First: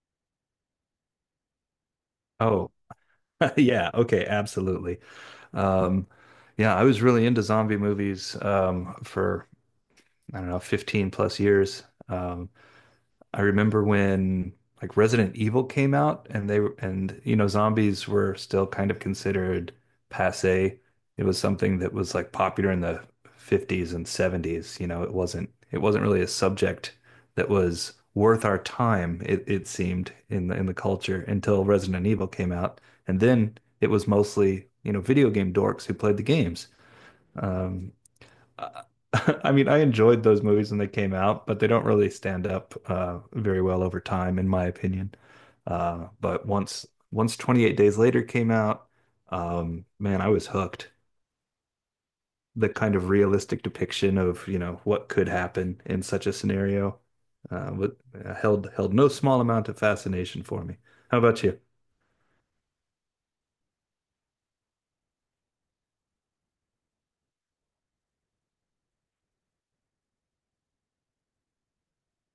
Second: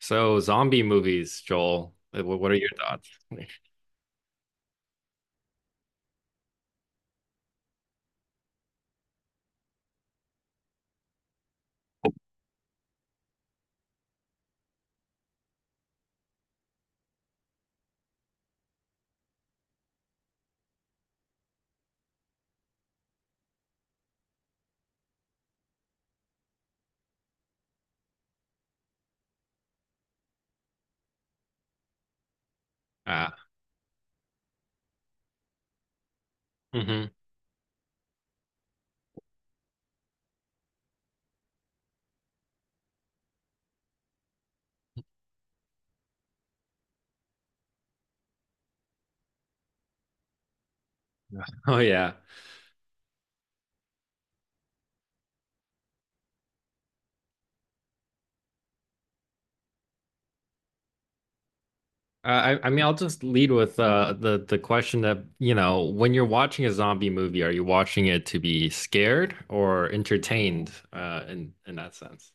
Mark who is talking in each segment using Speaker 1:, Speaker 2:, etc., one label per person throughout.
Speaker 1: So zombie movies, Joel. What are your
Speaker 2: Oh,
Speaker 1: thoughts?
Speaker 2: yeah. Okay. Absolutely. Um, yeah, I was really into zombie movies for, I don't know, 15 plus years. I remember when like Resident Evil came out and you know zombies were still kind of considered passé. It was something that was like popular in the 50s and 70s, you know, it wasn't really a subject that was worth our time, it seemed in the culture until Resident Evil came out. And
Speaker 1: Ah,
Speaker 2: then it was mostly, you know, video game dorks who played the games.
Speaker 1: mhm.
Speaker 2: Um, uh, I mean, I enjoyed those movies when they came out, but they don't really stand up very well over time, in my opinion. But once 28 Days Later came out, man, I was hooked.
Speaker 1: Oh yeah.
Speaker 2: The kind of realistic depiction of, you know, what could happen in such a scenario uh, wa- held no small amount of fascination for me. How about you?
Speaker 1: Uh, I mean, I'll just lead with the question that when you're watching a zombie movie, are you watching it to be scared or entertained? In that sense.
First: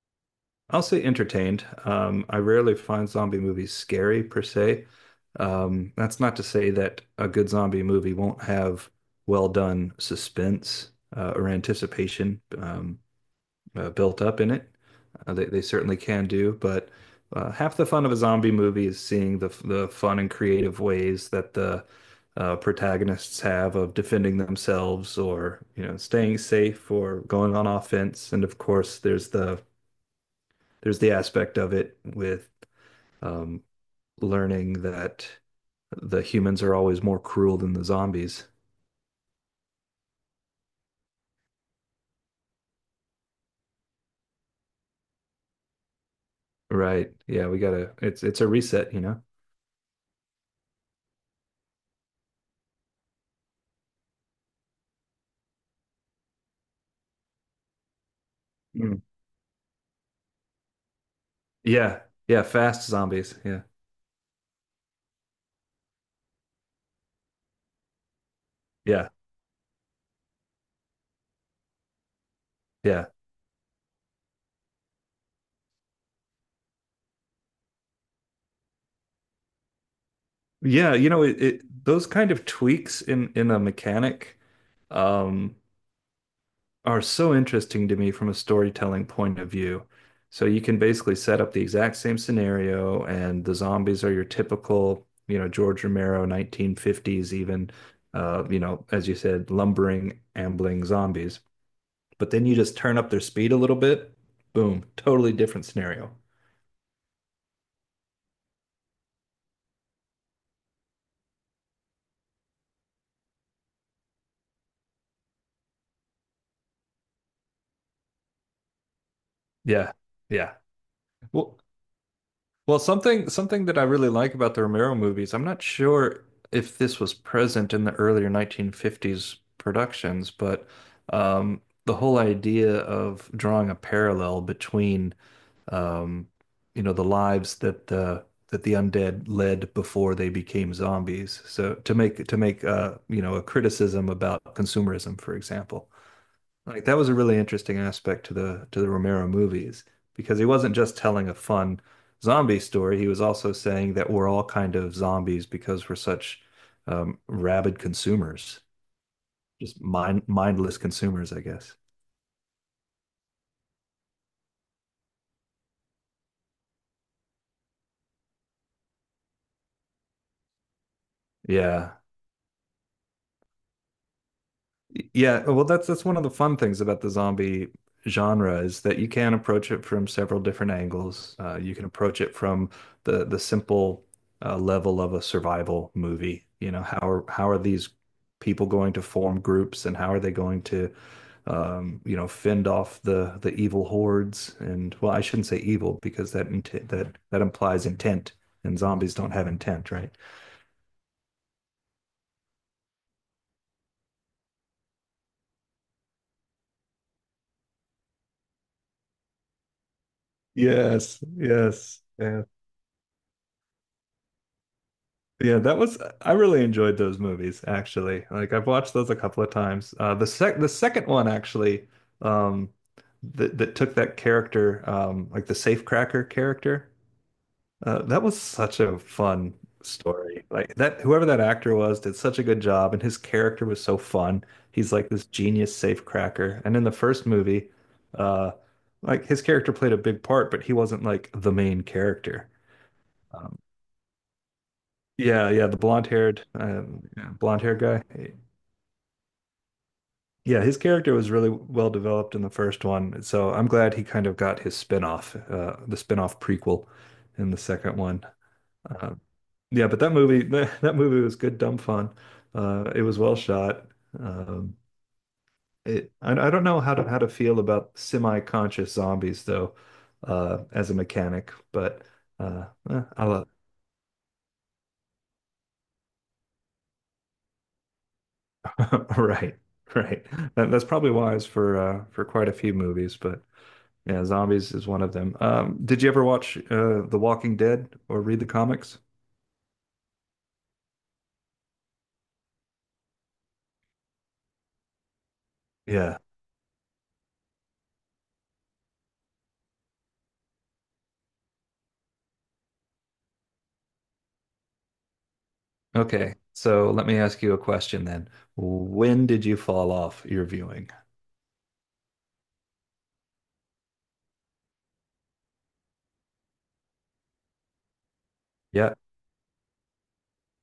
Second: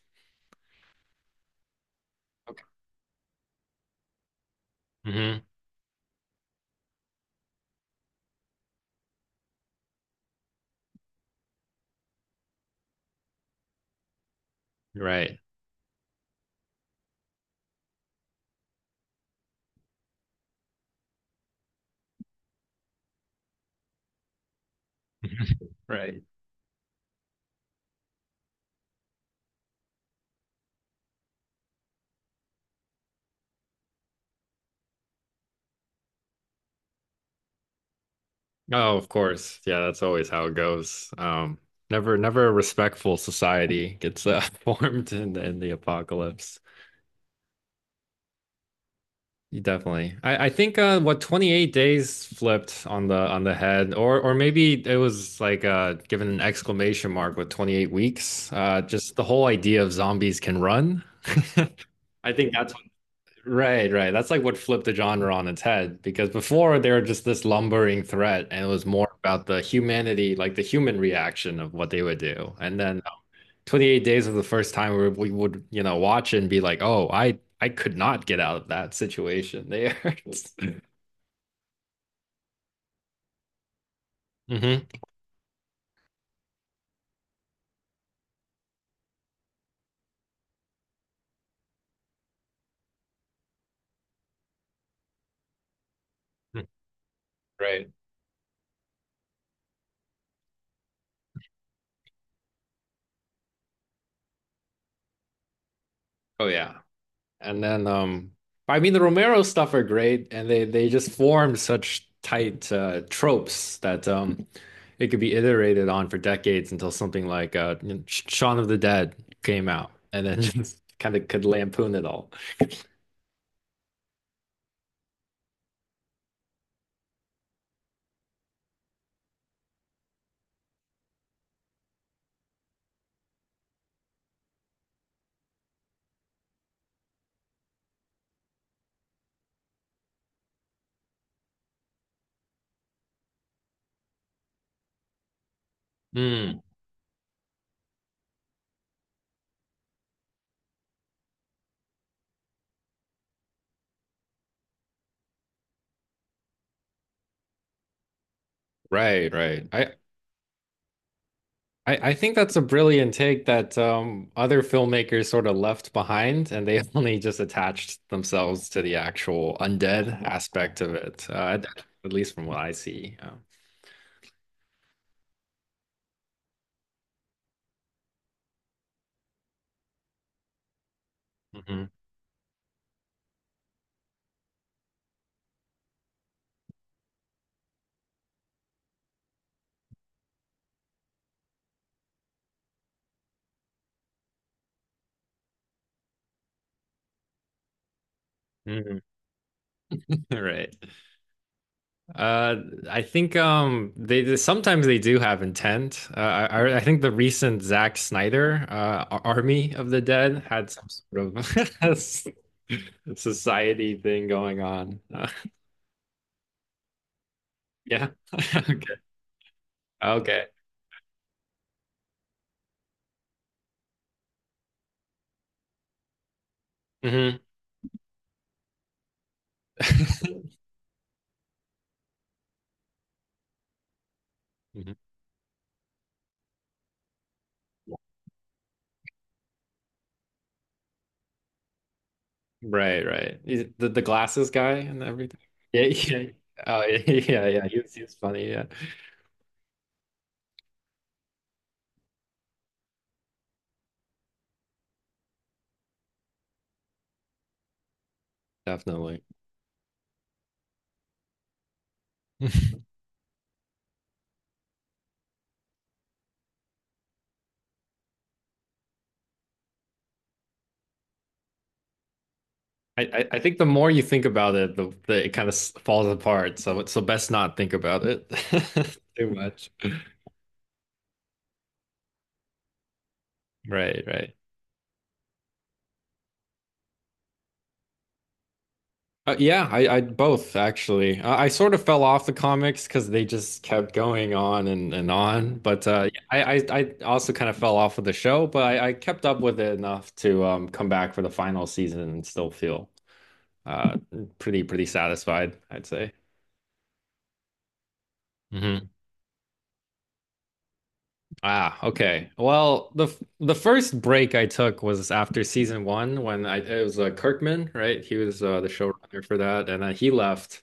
Speaker 2: I'll say entertained. I
Speaker 1: Okay.
Speaker 2: rarely find zombie movies scary per se.
Speaker 1: Hmm.
Speaker 2: That's not to say that a good zombie movie won't have well done suspense or anticipation built up in it.
Speaker 1: Right.
Speaker 2: They certainly can do, but half the fun of a zombie movie is seeing the fun and creative ways that the protagonists have of defending themselves or you know
Speaker 1: Right.
Speaker 2: staying safe or going on offense. And of course, there's the aspect of it with um, learning that the humans are always more cruel than the zombies.
Speaker 1: Oh, of course. Yeah, that's always how it goes. Never a respectful society gets formed in the apocalypse.
Speaker 2: Right. Yeah, we gotta, it's a reset, you know?
Speaker 1: You definitely. I think what 28 days flipped on the head, or maybe it was like given an exclamation mark with 28 weeks.
Speaker 2: Mm.
Speaker 1: Just the whole idea of zombies can run.
Speaker 2: Yeah.
Speaker 1: I
Speaker 2: Yeah,
Speaker 1: think that's what,
Speaker 2: fast zombies. Yeah.
Speaker 1: right, right. That's like what flipped the genre on its head, because before they were just this lumbering threat and it was
Speaker 2: Yeah.
Speaker 1: more about the humanity, like the human reaction of what they would do. And then
Speaker 2: Yeah.
Speaker 1: 28 Days was the first time where we would, you know, watch and be like, oh, I could not get out of that situation there.
Speaker 2: Yeah, you know, it those kind of tweaks in a mechanic
Speaker 1: Mm-hmm.
Speaker 2: um are so interesting to me from a storytelling point of view. So you can basically set up the exact same scenario, and the zombies are your typical, you know, George Romero 1950s, even,
Speaker 1: Right.
Speaker 2: you know, as you said, lumbering, ambling zombies. But then you just turn up their speed a little bit, boom, totally different scenario.
Speaker 1: Oh yeah. And then I mean the Romero stuff are great and they just form such tight tropes that it could be iterated on for decades until something like you know, Shaun of the Dead came out,
Speaker 2: Yeah,
Speaker 1: and then
Speaker 2: yeah.
Speaker 1: just kind of could
Speaker 2: Well,
Speaker 1: lampoon it all.
Speaker 2: Well, something that I really like about the Romero movies, I'm not sure if this was present in the earlier 1950s productions, but the whole idea of drawing a parallel between um, you know, the lives that the undead led before they became zombies. So to make you know, a criticism about consumerism, for example.
Speaker 1: Mm,
Speaker 2: Like that was a really interesting aspect to the Romero movies because he wasn't just telling a fun zombie story. He was also saying that we're all kind of zombies because we're such rabid consumers,
Speaker 1: right, right.
Speaker 2: just mindless consumers, I guess.
Speaker 1: I think that's a brilliant take that other filmmakers sort of left behind, and they only just attached themselves to the actual undead aspect of it,
Speaker 2: Yeah.
Speaker 1: at least from what I see.
Speaker 2: Yeah, well, that's one of the fun things about the zombie genre is that you can approach it from several different angles. You can
Speaker 1: Mhm,
Speaker 2: approach it from the simple level of a survival movie. You know, how are these people going to form groups, and how are they going to, you know, fend off the evil hordes? And well, I shouldn't say evil because that implies intent, and
Speaker 1: mhm.
Speaker 2: zombies don't have intent, right?
Speaker 1: Right. Uh, I think sometimes they do have intent. I think the recent Zack Snyder Army of the Dead had some
Speaker 2: Yes,
Speaker 1: sort of
Speaker 2: yes. Yeah.
Speaker 1: society thing going on.
Speaker 2: Yeah, that was, I really enjoyed those movies
Speaker 1: Yeah.
Speaker 2: actually. Like I've watched
Speaker 1: Okay.
Speaker 2: those a couple of times. Uh, the
Speaker 1: Okay.
Speaker 2: sec the second one actually, um that took that character, like the safecracker character.
Speaker 1: Mhm.
Speaker 2: Uh, that was such a fun story. Like that whoever that actor was did such a good job and his character was so fun.
Speaker 1: Mm-hmm.
Speaker 2: He's like this genius safecracker. And in the first movie, uh like his character played a big part, but he wasn't like the main character.
Speaker 1: Right, right.
Speaker 2: Um,
Speaker 1: The glasses guy and everything.
Speaker 2: yeah, yeah, the
Speaker 1: Yeah, yeah.
Speaker 2: blonde-haired,
Speaker 1: Oh,
Speaker 2: yeah,
Speaker 1: yeah, yeah.
Speaker 2: blonde-haired
Speaker 1: He was
Speaker 2: guy.
Speaker 1: funny. Yeah,
Speaker 2: Yeah, his character was really well developed in the first one, so I'm glad he kind of got his spin-off, the spin-off prequel in the second one. Uh,
Speaker 1: definitely.
Speaker 2: yeah, but that movie, that movie was good, dumb fun. It was well shot. Um, it, I don't know how to feel about semi-conscious zombies though, as a mechanic, but
Speaker 1: I,
Speaker 2: eh, I
Speaker 1: I I
Speaker 2: love.
Speaker 1: think the more you think about it, the it kind of falls apart. So best not think about it too
Speaker 2: Right,
Speaker 1: much.
Speaker 2: right. That's probably wise for quite a few movies, but.
Speaker 1: Right,
Speaker 2: Yeah,
Speaker 1: right.
Speaker 2: zombies is one of them. Did you ever watch The Walking Dead or read the comics?
Speaker 1: Yeah, I both actually. I sort of fell off the comics because they just kept going on and on. But uh,
Speaker 2: Yeah.
Speaker 1: I, I I also kind of fell off of the show, but I kept up with it enough to come back for the final season and still feel uh, pretty pretty satisfied, I'd say.
Speaker 2: Okay. So let me ask you a question then.
Speaker 1: Hmm.
Speaker 2: When did you fall off your viewing?
Speaker 1: Ah, okay. Well, the first break I took was after season one when I it was Kirkman, right? He was the
Speaker 2: Yeah.
Speaker 1: showrunner for that, and he left.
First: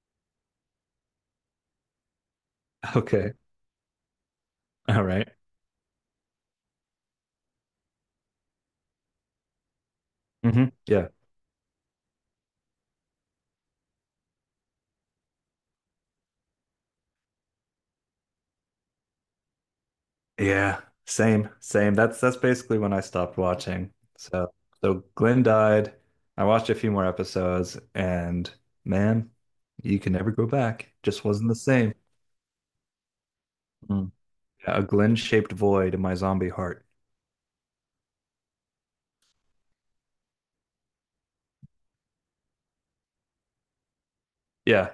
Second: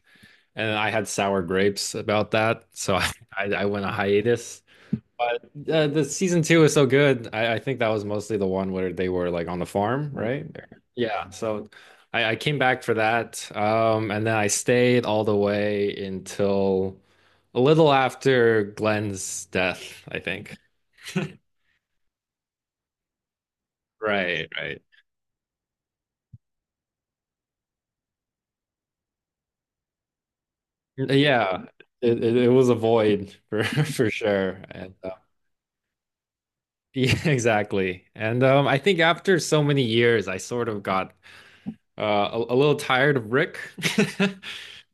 Speaker 1: And I had sour grapes about that, so I
Speaker 2: Okay.
Speaker 1: I I went a hiatus.
Speaker 2: All right.
Speaker 1: But the season two was so good. I think that was mostly the one where they were like on the farm, right?
Speaker 2: Mm-hmm. Yeah.
Speaker 1: Yeah. So I came back for that, and then I stayed all the way until a little after Glenn's death, I think.
Speaker 2: Yeah. Same. Same. That's basically when I stopped watching.
Speaker 1: Right,
Speaker 2: So
Speaker 1: right.
Speaker 2: so Glenn died. I watched a few more episodes, and man, you can never go back. Just wasn't the
Speaker 1: Yeah,
Speaker 2: same.
Speaker 1: it was a void for for
Speaker 2: Mm.
Speaker 1: sure.
Speaker 2: Yeah, a
Speaker 1: And
Speaker 2: Glenn-shaped void in my zombie heart.
Speaker 1: yeah, exactly. And I think after so many years, I sort of got uh, a little tired of Rick.
Speaker 2: Yeah.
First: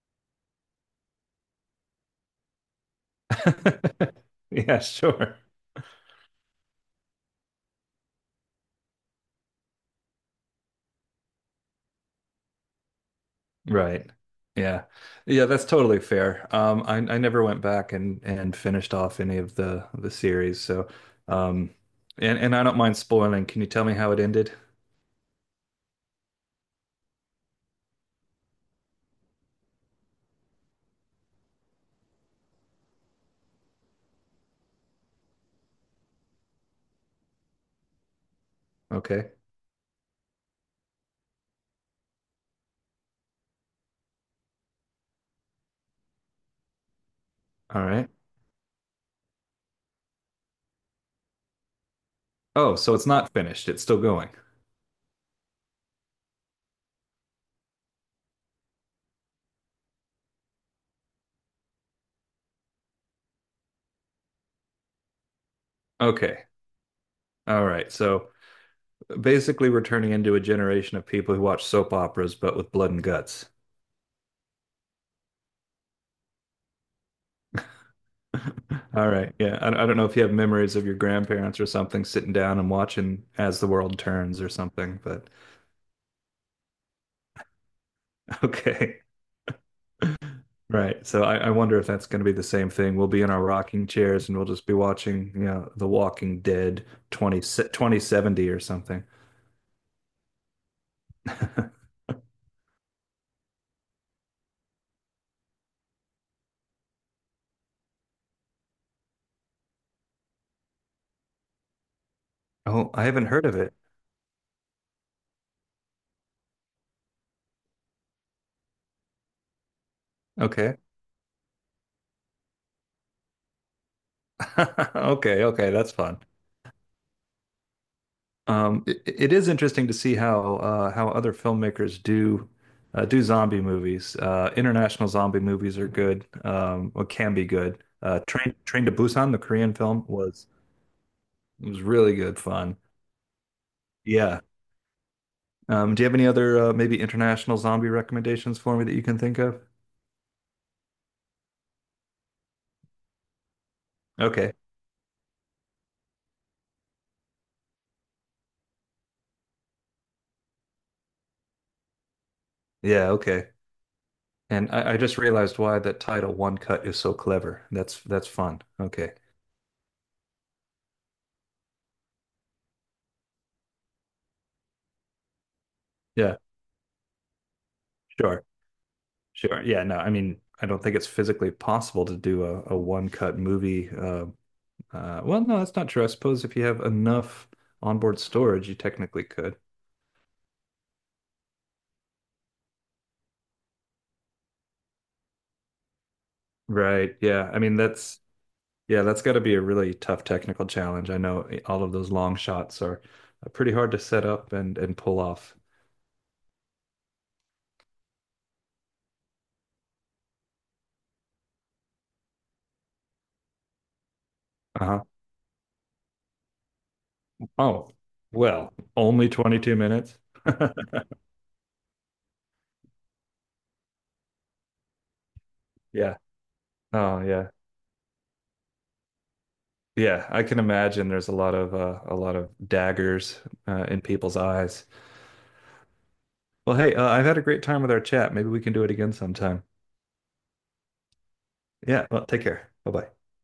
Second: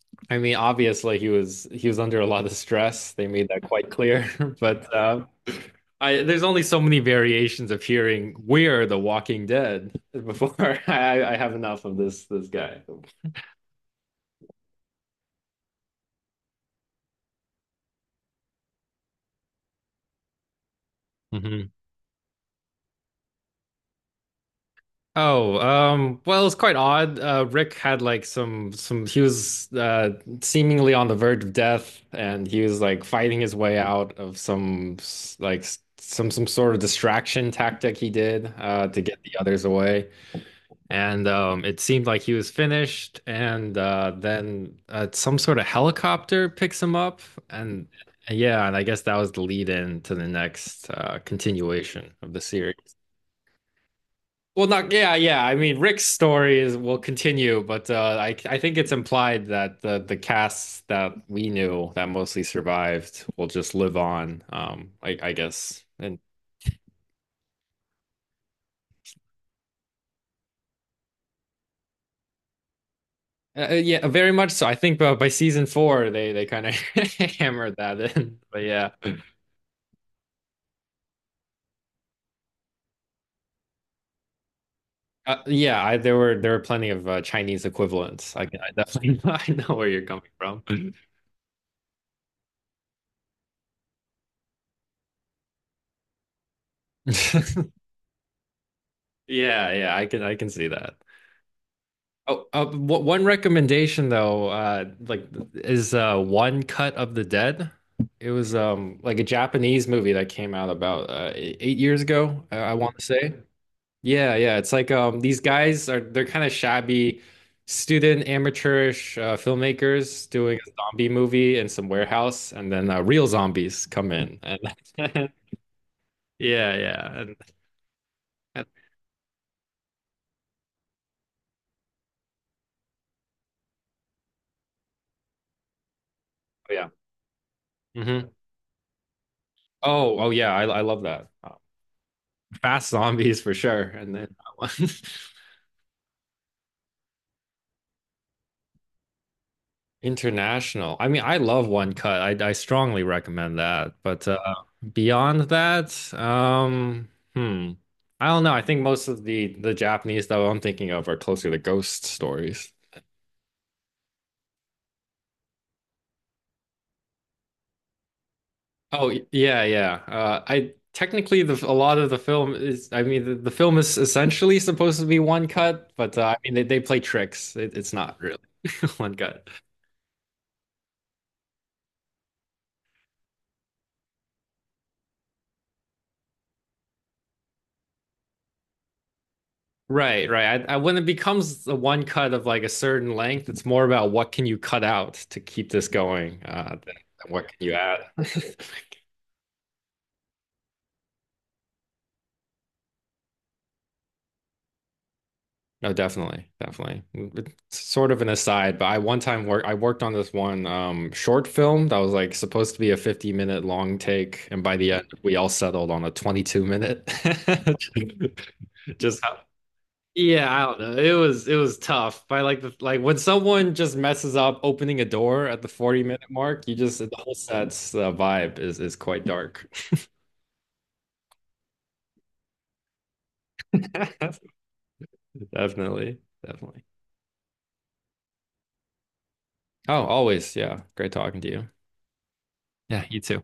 Speaker 1: I mean, obviously he was under a lot of stress. They made that quite clear.
Speaker 2: Yeah,
Speaker 1: But
Speaker 2: sure.
Speaker 1: there's only so many variations of hearing "We're the Walking Dead" before I have enough of this guy.
Speaker 2: Right. Yeah. Yeah, that's totally fair. I never went back and finished off any of the series. So, um,
Speaker 1: Mhm.
Speaker 2: and I don't mind spoiling. Can you tell me how it ended?
Speaker 1: Oh, well, it's quite odd. Rick had like some he was seemingly on the verge of death and he was like fighting his way out of some s- like s- some sort of distraction tactic he did to get
Speaker 2: Okay.
Speaker 1: the others away. And it seemed like he was finished, and then some sort of helicopter picks him up.
Speaker 2: All
Speaker 1: And
Speaker 2: right.
Speaker 1: yeah, and I guess that was the lead in to the next continuation of the series.
Speaker 2: Oh, so it's not finished. It's still going.
Speaker 1: Well, not yeah, yeah. I mean, Rick's story is will continue, but I think it's implied that the casts that we knew that mostly survived will just live on. I guess. And
Speaker 2: Okay. All right. So basically, we're turning into a generation of people who watch soap operas, but with blood and guts.
Speaker 1: Yeah, very much so. I think by season four, they kind of hammered that in. But yeah,
Speaker 2: All right. Yeah. I don't know if you have memories of your grandparents or something sitting down and watching As the World Turns or something, but
Speaker 1: yeah. There were there were plenty of Chinese equivalents. I
Speaker 2: okay.
Speaker 1: definitely I know where you're coming from.
Speaker 2: Right. So I wonder if that's going to be the same thing. We'll be in our rocking chairs and we'll just be watching, you know, The Walking Dead 2070 or something.
Speaker 1: Yeah, yeah. I can see that. Oh, one recommendation though, like is One Cut of the Dead. It was like a Japanese movie that came out about 8 years ago, I
Speaker 2: Oh,
Speaker 1: want to
Speaker 2: I haven't
Speaker 1: say.
Speaker 2: heard of it.
Speaker 1: Yeah, yeah. It's like these guys are they're kind of shabby student amateurish filmmakers doing a
Speaker 2: Okay.
Speaker 1: zombie movie in some warehouse, and then real zombies come in. And
Speaker 2: Okay. Okay. That's fun.
Speaker 1: yeah, yeah, and-
Speaker 2: It is interesting to see how other filmmakers do do zombie movies. International zombie movies are good,
Speaker 1: oh, yeah.
Speaker 2: or can be good.
Speaker 1: Hmm.
Speaker 2: Train to Busan, the Korean film,
Speaker 1: Oh, oh yeah, I love that.
Speaker 2: was really good fun.
Speaker 1: Fast Zombies for sure, and then
Speaker 2: Yeah.
Speaker 1: that one.
Speaker 2: Do you have any other maybe international zombie recommendations for me that you can think of?
Speaker 1: International. I mean, I love One Cut. I strongly recommend that. But
Speaker 2: Okay.
Speaker 1: beyond that, hmm, I don't know. I think most of the Japanese that I'm thinking of are closer to ghost stories.
Speaker 2: Yeah. Okay. And I just realized why that title "One Cut" is so clever. That's fun. Okay.
Speaker 1: Yeah, yeah. I Technically the a lot of the film is. I mean, the film is essentially supposed to be one cut, but I
Speaker 2: Yeah.
Speaker 1: mean they play tricks. It, it's not really
Speaker 2: Sure.
Speaker 1: one cut.
Speaker 2: Sure. Yeah. No, I mean, I don't think it's physically possible to do a one-cut movie. Well, no, that's not true. I suppose if you have enough onboard storage, you technically could.
Speaker 1: Right, right. When it becomes the one cut of like a certain length, it's more about what can you cut out to keep this going,
Speaker 2: Right.
Speaker 1: than what
Speaker 2: Yeah.
Speaker 1: can
Speaker 2: I
Speaker 1: you
Speaker 2: mean,
Speaker 1: add?
Speaker 2: that's, yeah, that's got to be a really tough technical challenge. I know eh, all of those long shots are pretty hard to set up and pull off.
Speaker 1: No, definitely, definitely. It's sort of an aside, but I worked on this one short film that was like supposed to be a 50-minute long take, and by the
Speaker 2: Uh-huh.
Speaker 1: end we all settled on a 22 minute.
Speaker 2: Oh, well,
Speaker 1: Just
Speaker 2: only 22 minutes.
Speaker 1: yeah, I don't know. It was tough. By like the like When someone just messes up opening a door at the 40
Speaker 2: Yeah.
Speaker 1: minute mark, you just the
Speaker 2: Oh,
Speaker 1: whole
Speaker 2: yeah.
Speaker 1: set's vibe is quite dark.
Speaker 2: Yeah. I can imagine there's a lot of daggers, in people's eyes.
Speaker 1: Definitely.
Speaker 2: Well,
Speaker 1: Definitely.
Speaker 2: hey, I've had a great time with our chat. Maybe we can do it again sometime.
Speaker 1: Oh, always. Yeah. Great talking to you.
Speaker 2: Yeah, well, take care. Bye
Speaker 1: Yeah,
Speaker 2: bye.
Speaker 1: you too.